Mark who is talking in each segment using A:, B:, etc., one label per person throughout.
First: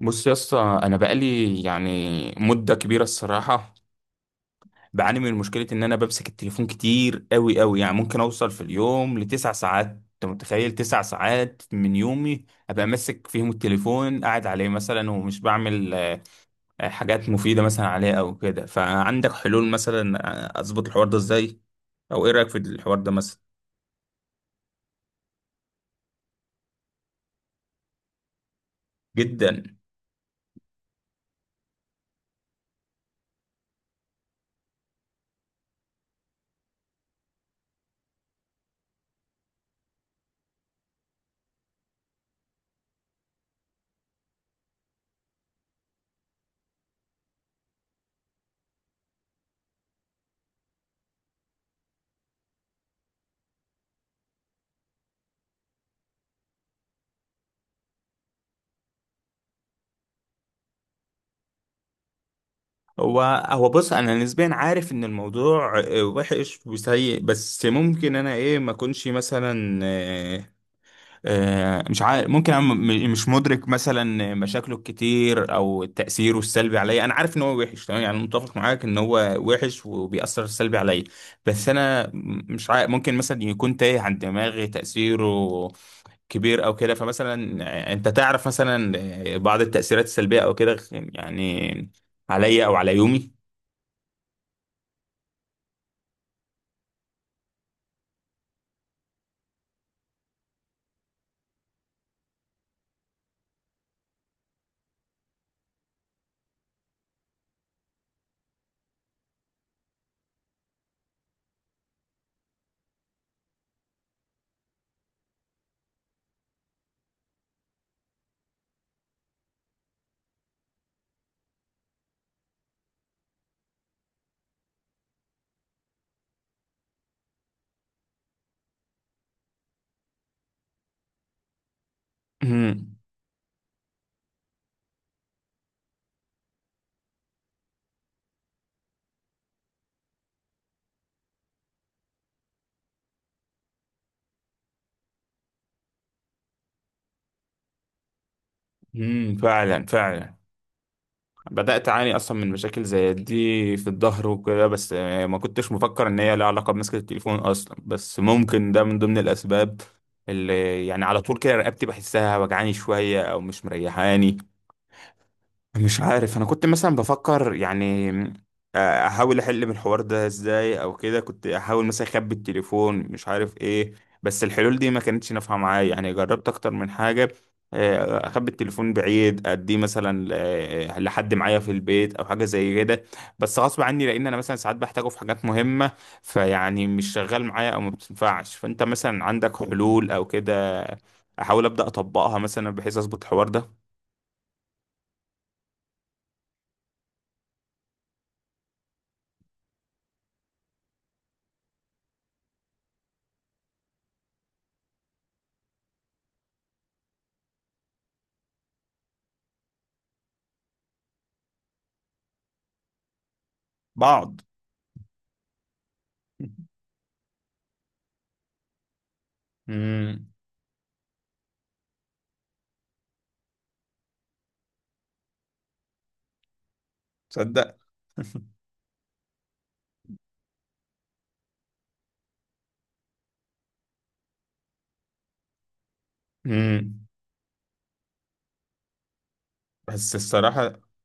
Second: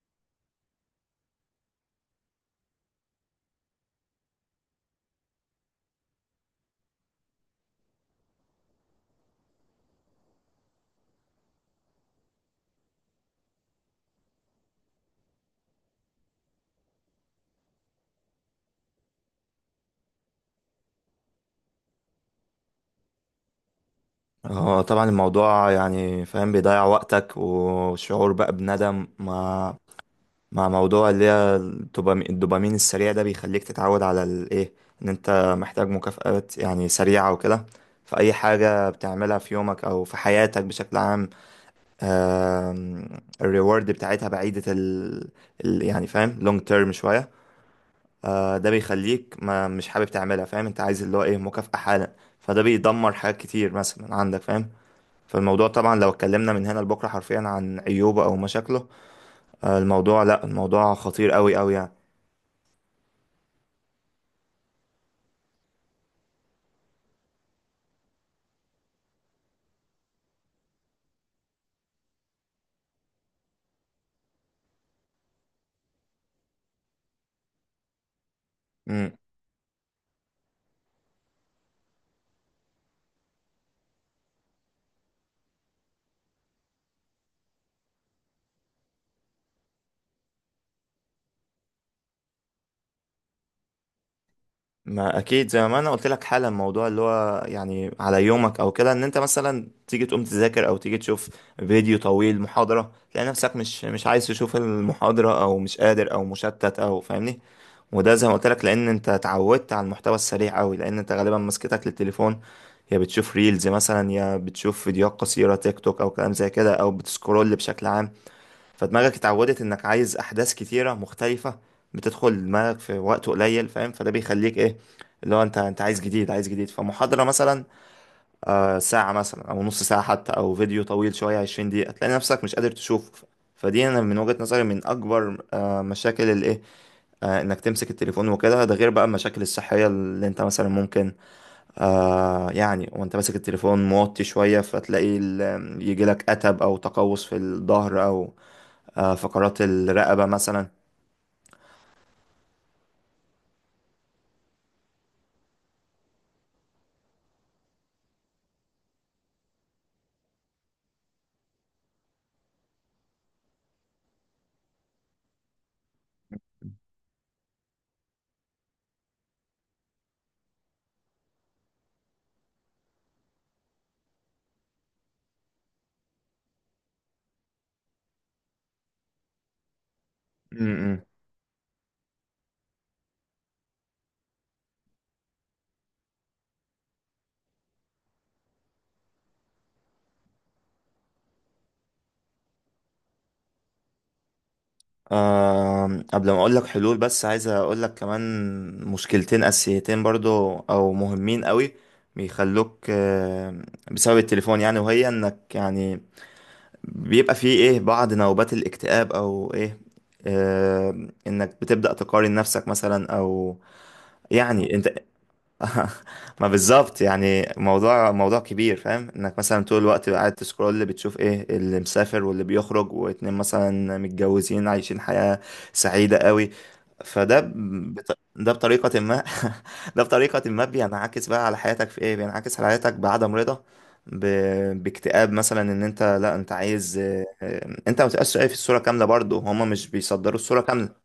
A: بص يا اسطى، انا بقالي يعني مده كبيره الصراحه. بعاني من مشكله ان انا بمسك التليفون كتير قوي قوي، يعني ممكن اوصل في اليوم ل9 ساعات. انت متخيل؟ 9 ساعات من يومي ابقى ماسك فيهم التليفون، قاعد عليه مثلا ومش بعمل حاجات مفيده مثلا عليه او كده. فعندك حلول مثلا؟ اظبط الحوار ده ازاي، او ايه رايك في الحوار ده مثلا؟
B: هو طبعا الموضوع يعني فاهم بيضيع وقتك وشعور بقى بندم
A: جدا.
B: مع موضوع اللي هي الدوبامين السريع ده بيخليك تتعود على الايه، ان انت محتاج مكافآت يعني سريعة وكده. فأي حاجة بتعملها في يومك أو في حياتك بشكل عام، آم، الريورد بتاعتها بعيدة يعني فاهم، لونج تيرم شوية. ده بيخليك ما مش حابب تعملها، فاهم؟ انت عايز اللي هو ايه، مكافأة حالا. فده بيدمر حاجات كتير مثلا عندك، فاهم؟ فالموضوع طبعا لو اتكلمنا من هنا لبكرة حرفيا عن عيوبه أو مشاكله، الموضوع لأ، الموضوع خطير أوي أوي يعني.
A: هو هو بص، انا نسبيا عارف ان الموضوع وحش وسيء، بس ممكن انا ايه ما اكونش مثلا مش عارف. ممكن انا مش مدرك مثلا مشاكله الكتير او تاثيره السلبي عليا. انا عارف ان هو وحش تمام، يعني متفق معاك ان
B: مم.
A: هو وحش وبيأثر سلبي عليا. بس انا مش عارف، ممكن مثلا يكون تايه عن دماغي تأثيره كبير او كده. فمثلا انت تعرف مثلا بعض التأثيرات السلبية او كده، يعني عليا او على يومي؟
B: ما أكيد، زي ما أنا قلت لك حالا، الموضوع اللي هو يعني على يومك أو كده، إن أنت مثلا تيجي تقوم تذاكر أو تيجي تشوف فيديو طويل، محاضرة، تلاقي نفسك مش عايز تشوف المحاضرة أو مش قادر أو مشتت أو فاهمني. وده زي ما قلت لك، لان انت اتعودت على المحتوى السريع قوي، لان انت غالبا مسكتك للتليفون يا بتشوف ريلز مثلا يا بتشوف فيديوهات قصيرة، تيك توك او كلام زي كده او بتسكرول بشكل عام. فدماغك اتعودت انك عايز احداث كتيرة مختلفة بتدخل دماغك في وقت قليل، فاهم؟ فده بيخليك ايه، اللي هو انت عايز جديد عايز جديد. فمحاضرة مثلا آه ساعة مثلا او نص ساعة حتى او فيديو طويل شوية 20 دقيقة، تلاقي نفسك مش قادر
A: امم،
B: تشوفه. فدي انا من وجهة نظري من اكبر مشاكل الايه، انك تمسك التليفون وكده. ده غير بقى المشاكل الصحية اللي انت مثلا ممكن يعني، وانت ماسك التليفون موطي شوية فتلاقي يجيلك اتب او تقوس في الظهر او
A: امم،
B: فقرات
A: فعلا
B: الرقبة
A: فعلا
B: مثلا.
A: بدأت أعاني أصلا من مشاكل زي دي في الظهر وكده، بس ما كنتش مفكر إن هي لها علاقة بمسكة التليفون أصلا، بس ممكن ده من ضمن الأسباب اللي يعني على طول كده رقبتي بحسها وجعاني شوية أو مش مريحاني. مش عارف، انا كنت مثلا بفكر يعني احاول احل من الحوار ده ازاي او كده. كنت احاول مثلا اخبي التليفون، مش عارف ايه، بس الحلول دي ما كانتش نافعه معايا. يعني جربت اكتر من حاجه، اخبي التليفون بعيد، اديه مثلا
B: م- م.
A: لحد معايا في البيت او حاجه زي كده، بس غصب عني لان انا مثلا ساعات بحتاجه في حاجات مهمه، فيعني مش شغال معايا او ما بتنفعش. فانت مثلا عندك حلول او كده احاول ابدا اطبقها مثلا بحيث اظبط الحوار ده؟
B: آه قبل ما اقول لك حلول، بس عايز اقول لك كمان مشكلتين اساسيتين برضو او مهمين قوي بيخلوك بسبب التليفون، يعني، وهي انك يعني بيبقى فيه ايه، بعض نوبات الاكتئاب او ايه. انك بتبدأ تقارن نفسك مثلا، او
A: بعض.
B: يعني انت ما بالظبط، يعني موضوع موضوع كبير، فاهم؟ انك مثلا طول الوقت
A: امم،
B: قاعد تسكرول، بتشوف ايه اللي مسافر واللي بيخرج، واتنين مثلا متجوزين عايشين حياة سعيدة قوي.
A: تصدق.
B: ده بطريقة ما ده بطريقة ما بينعكس بقى على حياتك في ايه، بينعكس على حياتك بعدم رضا، ب... باكتئاب مثلا، ان انت لا، انت عايز
A: امم،
B: انت ما تبقاش شايف الصورة كاملة برضه، هما مش
A: بس
B: بيصدروا الصورة
A: الصراحة
B: كاملة.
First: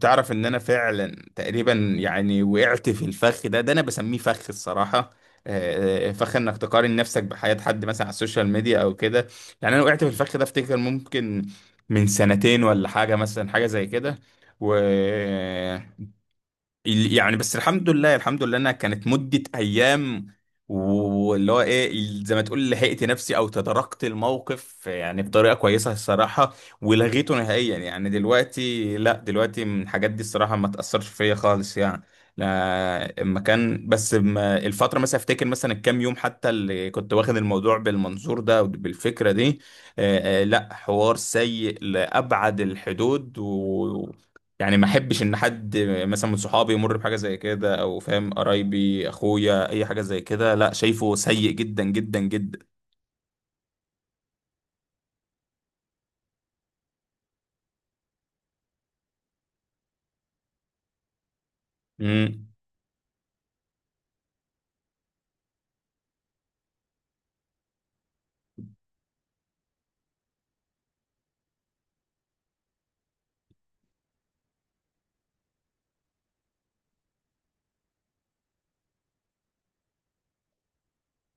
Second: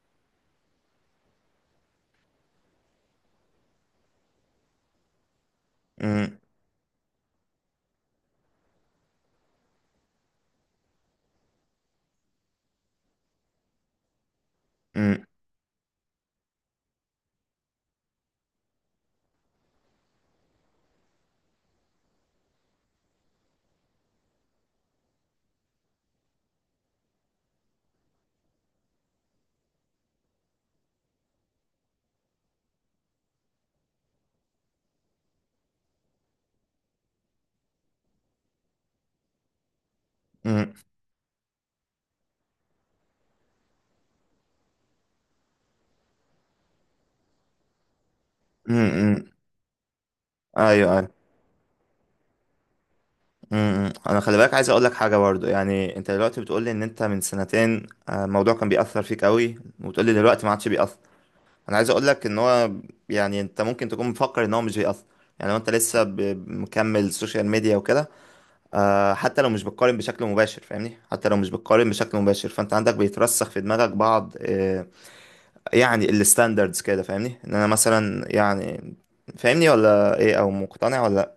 A: تعرف ان انا فعلا تقريبا يعني وقعت في الفخ ده، ده انا بسميه فخ الصراحة. فخ
B: م-
A: انك تقارن نفسك بحياة حد مثلا على السوشيال ميديا او كده. يعني انا وقعت في الفخ ده افتكر ممكن من سنتين، ولا حاجة مثلا، حاجة زي كده. و
B: م-
A: يعني بس الحمد لله الحمد لله انها كانت مدة ايام، واللي هو ايه زي ما تقول لحقت نفسي او تداركت الموقف يعني بطريقة كويسة الصراحة. ولغيته نهائيا، يعني دلوقتي لا، من الحاجات دي الصراحة ما تأثرش فيا خالص يعني. لا، اما كان بس الفترة مثلا افتكر مثلا الكام يوم حتى اللي كنت واخد الموضوع بالمنظور ده وبالفكرة دي، لا،
B: م-
A: حوار سيء لأبعد الحدود. يعني ما احبش ان حد مثلا من صحابي يمر بحاجه زي كده، او فاهم،
B: م-
A: قرايبي،
B: م.
A: اخويا، اي حاجه زي كده.
B: ايوه
A: لا،
B: ايوه.
A: شايفه سيء جدا جدا جدا.
B: امم، انا خلي بالك عايز اقول لك حاجه برضو، يعني انت دلوقتي بتقول لي ان انت من سنتين الموضوع كان بيأثر فيك قوي، وتقول لي دلوقتي ما عادش بيأثر. انا عايز اقول لك ان
A: امم،
B: هو يعني انت ممكن تكون مفكر ان هو مش بيأثر، يعني لو انت لسه مكمل سوشيال ميديا وكده، حتى لو مش بتقارن بشكل مباشر، فاهمني؟ حتى لو مش بتقارن بشكل مباشر، فانت عندك بيترسخ في دماغك بعض يعني الستاندردز كده، فاهمني ان انا مثلا يعني، فاهمني ولا ايه او مقتنع ولا؟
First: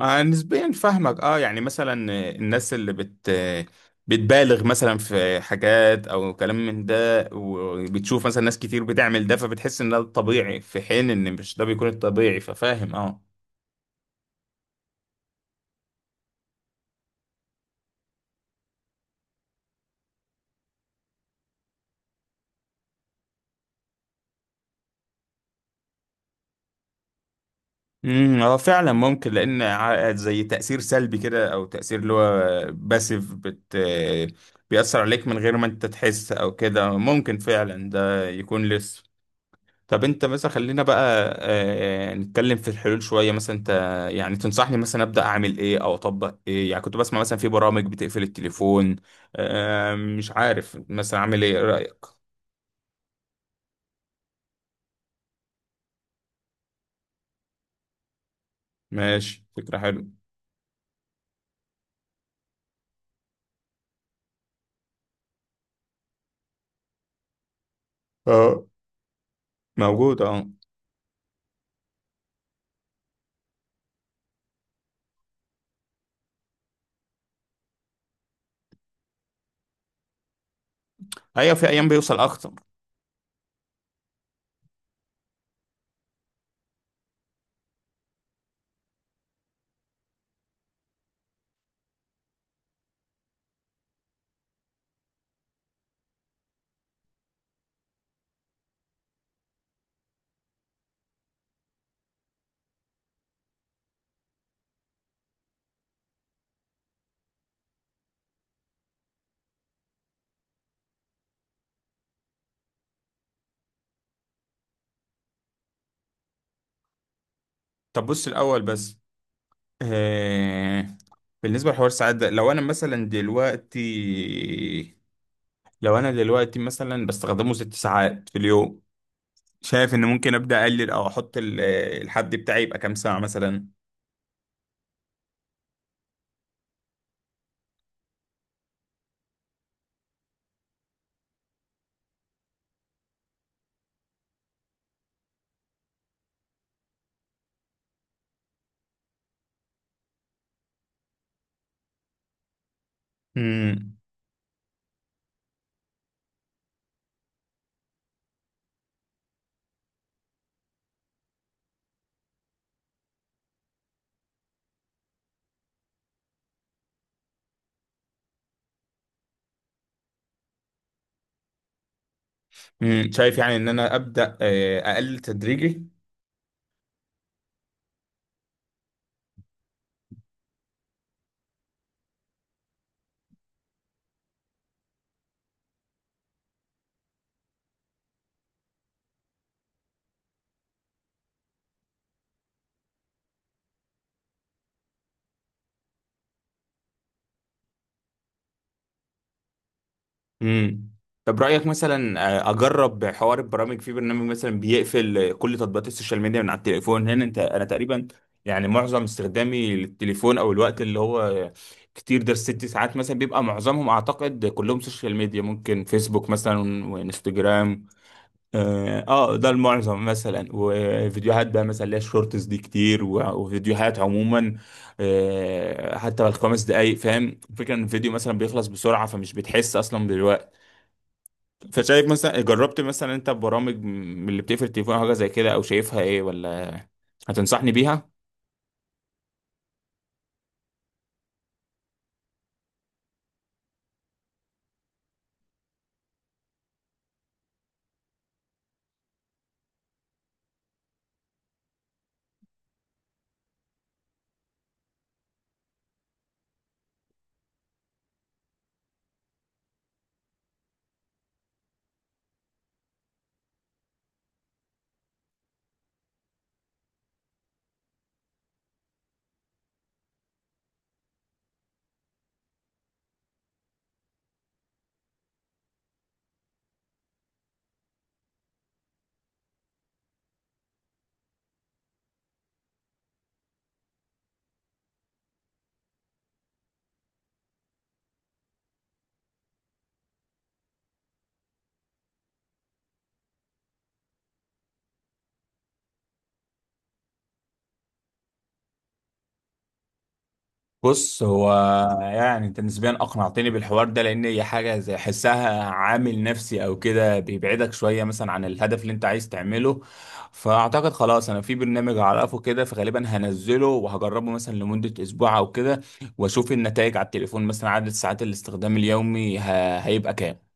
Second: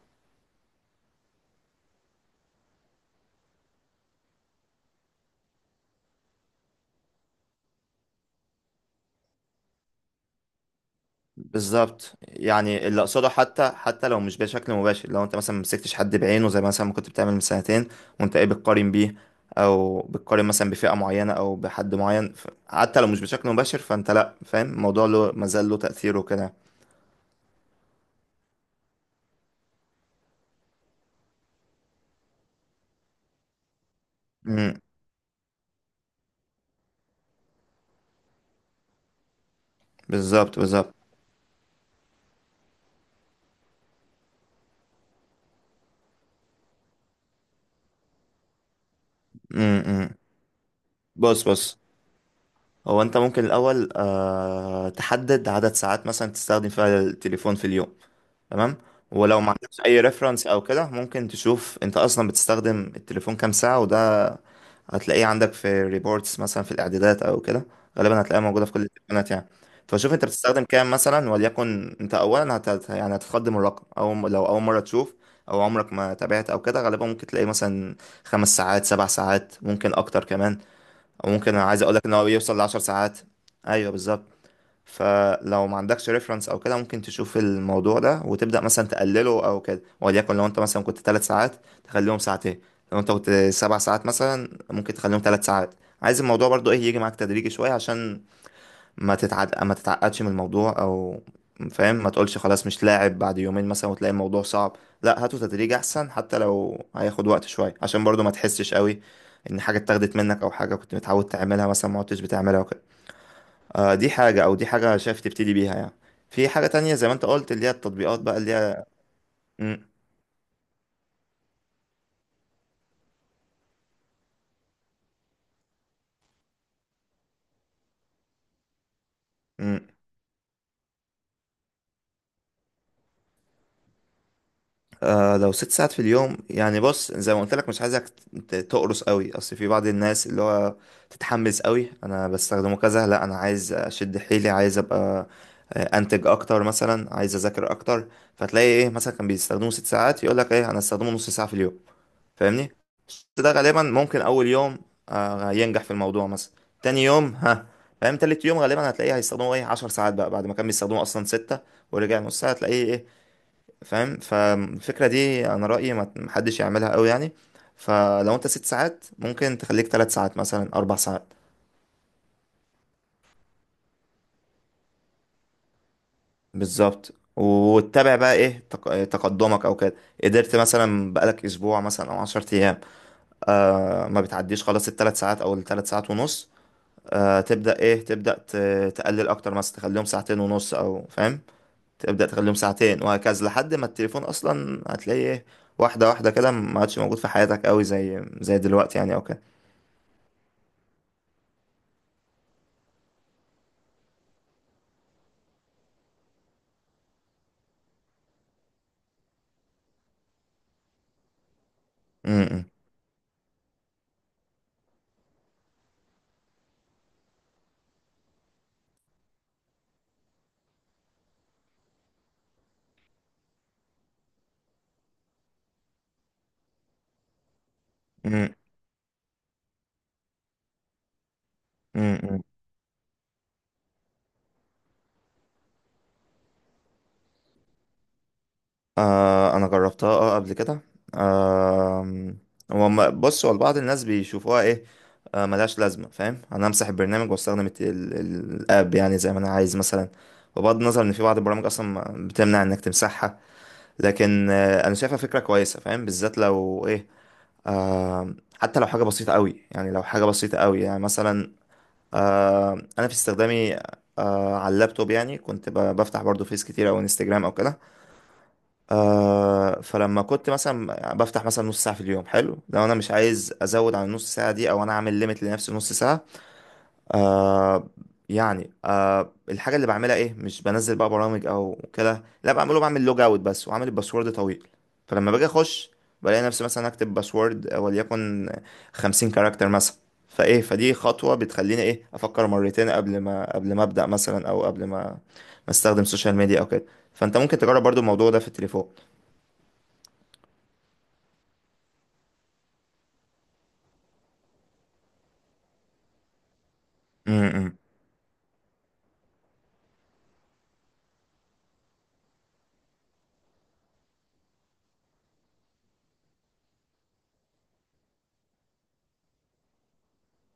A: آه نسبيا فاهمك. اه، يعني مثلا الناس اللي بت آه، بتبالغ مثلا في حاجات او كلام من ده، وبتشوف مثلا ناس كتير بتعمل ده، فبتحس ان ده الطبيعي في حين ان مش ده بيكون
B: بالظبط،
A: الطبيعي.
B: يعني
A: ففاهم،
B: اللي
A: اه.
B: اقصده، حتى لو مش بشكل مباشر، لو انت مثلا مسكتش حد بعينه زي مثلا ما كنت بتعمل من سنتين وانت ايه بتقارن بيه، او بتقارن مثلا بفئة معينة او بحد معين، حتى لو مش بشكل مباشر فانت لا، فاهم الموضوع له، مازال له تأثيره كده.
A: امم، اه، فعلا ممكن. لان زي تاثير سلبي كده، او تاثير اللي هو باسيف بت
B: امم.
A: بيأثر عليك من غير ما انت تحس او كده. ممكن فعلا ده يكون لسه. طب انت مثلا،
B: بالظبط
A: خلينا
B: بالظبط.
A: بقى نتكلم في الحلول شويه. مثلا انت يعني تنصحني مثلا ابدا اعمل ايه، او اطبق ايه؟ يعني كنت بسمع مثلا في برامج بتقفل التليفون،
B: امم امم.
A: مش عارف مثلا اعمل
B: بص
A: ايه. إيه
B: بص،
A: رايك؟
B: هو انت ممكن الاول تحدد عدد ساعات مثلا تستخدم فيها التليفون في اليوم. تمام. ولو
A: ماشي،
B: ما
A: فكره
B: عندكش اي
A: حلوه.
B: ريفرنس او كده، ممكن تشوف انت اصلا بتستخدم التليفون كام ساعة، وده هتلاقيه عندك في ريبورتس مثلا في الاعدادات او كده. غالبا هتلاقيها
A: اه،
B: موجوده في كل التليفونات يعني. فشوف
A: موجود،
B: انت
A: اه.
B: بتستخدم كام مثلا، وليكن انت اولا يعني هتخدم الرقم، او لو اول مره تشوف او عمرك ما تابعت او كده، غالبا ممكن تلاقيه مثلا 5 ساعات، 7 ساعات، ممكن اكتر كمان، او
A: ايوه،
B: ممكن انا
A: في
B: عايز
A: ايام
B: اقولك ان
A: بيوصل
B: هو
A: اخطر.
B: بيوصل لعشر ساعات. ايوه بالظبط. فلو ما عندكش ريفرنس او كده، ممكن تشوف الموضوع ده وتبدا مثلا تقلله او كده، وليكن لو انت مثلا كنت 3 ساعات تخليهم ساعتين، لو انت كنت 7 ساعات مثلا ممكن تخليهم 3 ساعات. عايز الموضوع برضو ايه، يجي معاك تدريجي شويه، عشان ما تتعد ما تتعقدش من الموضوع او، فاهم؟ ما تقولش خلاص مش لاعب بعد يومين مثلا، وتلاقي الموضوع صعب. لا، هاته تدريج احسن، حتى لو هياخد وقت شويه، عشان برضو ما تحسش قوي ان حاجه اتاخدت منك، او حاجه كنت متعود تعملها مثلا ما عدتش بتعملها وكده. دي حاجة، أو دي حاجة شايف تبتدي بيها يعني. في حاجة تانية زي ما أنت قلت، اللي هي
A: طب
B: التطبيقات
A: بص
B: بقى اللي
A: الاول
B: هي.
A: بس،
B: مم،
A: آه، بالنسبة لحوار الساعات ده، لو أنا دلوقتي مثلا بستخدمه 6 ساعات في اليوم،
B: مم.
A: شايف إن ممكن أبدأ أقلل، أو أحط الحد بتاعي يبقى كام ساعة مثلا؟
B: آه لو 6 ساعات في اليوم يعني، بص زي ما قلت لك، مش عايزك تقرص قوي، أصل في بعض الناس اللي هو تتحمس قوي، أنا بستخدمه كذا، لا أنا عايز أشد حيلي، عايز أبقى أنتج أكتر مثلا، عايز أذاكر أكتر. فتلاقي إيه مثلا، كان بيستخدمه 6 ساعات يقول لك إيه، أنا أستخدمه نص ساعة في اليوم، فاهمني؟ بس ده غالبا
A: مم.
B: ممكن اول يوم ينجح في الموضوع مثلا، تاني يوم ها، فاهم؟ تالت يوم غالبا هتلاقيه هيستخدموه ايه، 10 ساعات بقى بعد ما كان بيستخدموه اصلا ستة ورجع نص ساعة، هتلاقيه ايه، فاهم؟ فالفكرة دي انا رأيي ما محدش يعملها قوي يعني. فلو انت 6 ساعات، ممكن تخليك 3 ساعات مثلا، 4 ساعات.
A: مم. شايف يعني إن أنا أبدأ أقلل تدريجي.
B: بالظبط، وتتابع بقى ايه، تقدمك او كده. قدرت مثلا بقالك اسبوع مثلا او 10 ايام آه ما بتعديش خلاص الثلاث ساعات او الثلاث ساعات ونص، آه تبدأ ايه، تبدأ تقلل اكتر، مثلا تخليهم ساعتين ونص او فاهم، تبدأ تخليهم ساعتين وهكذا لحد ما التليفون اصلا هتلاقيه ايه، واحدة واحدة كده، ما عادش موجود في حياتك قوي زي دلوقتي يعني او كده.
A: امم. طب رأيك مثلا اجرب حوار البرامج؟ في برنامج مثلا بيقفل كل تطبيقات السوشيال ميديا من على التليفون. هنا انت، انا تقريبا يعني معظم استخدامي للتليفون، او الوقت اللي هو كتير ده الست
B: أمم،
A: ساعات مثلا، بيبقى معظمهم اعتقد كلهم سوشيال ميديا، ممكن فيسبوك مثلا وانستجرام. اه، ده المعظم مثلا، وفيديوهات بقى مثلا اللي هي الشورتس دي كتير، وفيديوهات عموما. حتى ال5 دقايق، فاهم الفكرة؟ ان الفيديو مثلا
B: أمم،
A: بيخلص بسرعة، فمش بتحس اصلا بالوقت. فشايف مثلا،
B: أمم.
A: جربت مثلا انت برامج من اللي بتقفل التليفون او حاجه زي كده، او شايفها ايه؟ ولا هتنصحني بيها؟
B: آه انا جربتها اه قبل كده آه، هو بص، هو بعض الناس بيشوفوها ايه، آه ملهاش لازمة، فاهم؟ انا امسح البرنامج واستخدم الاب يعني زي ما انا عايز مثلا، بغض النظر ان في بعض البرامج اصلا بتمنع انك تمسحها. لكن انا شايفها فكره كويسه، فاهم؟ بالذات لو ايه آه، حتى لو حاجه بسيطه قوي يعني، لو حاجه بسيطه قوي يعني مثلا، آه انا في استخدامي آه على اللابتوب يعني كنت بفتح برضو فيس كتير او انستجرام او كده. آه فلما كنت مثلا بفتح مثلا نص ساعه في اليوم، حلو، لو انا مش عايز ازود عن النص ساعه دي، او انا عامل ليميت لنفسي نص ساعه، آه يعني آه الحاجة اللي بعملها ايه، مش بنزل بقى برامج او كده، لا بعمله بعمل لوج اوت بس، وعامل الباسورد طويل. فلما باجي اخش بلاقي نفسي مثلا اكتب باسورد وليكن 50 كاركتر مثلا، فايه، فدي خطوة بتخليني ايه، افكر مرتين قبل ما ابدأ مثلا، او قبل ما استخدم سوشيال ميديا او كده. فانت ممكن تجرب برضو الموضوع ده في التليفون.
A: بص هو، يعني انت نسبيا اقنعتني بالحوار ده، لان هي حاجه زي حسها عامل نفسي او كده،
B: م-
A: بيبعدك شويه مثلا عن الهدف اللي انت عايز تعمله. فاعتقد خلاص، انا في برنامج اعرفه كده، فغالبا هنزله وهجربه مثلا لمده اسبوع او كده، واشوف النتائج على التليفون، مثلا عدد ساعات الاستخدام اليومي هيبقى كام.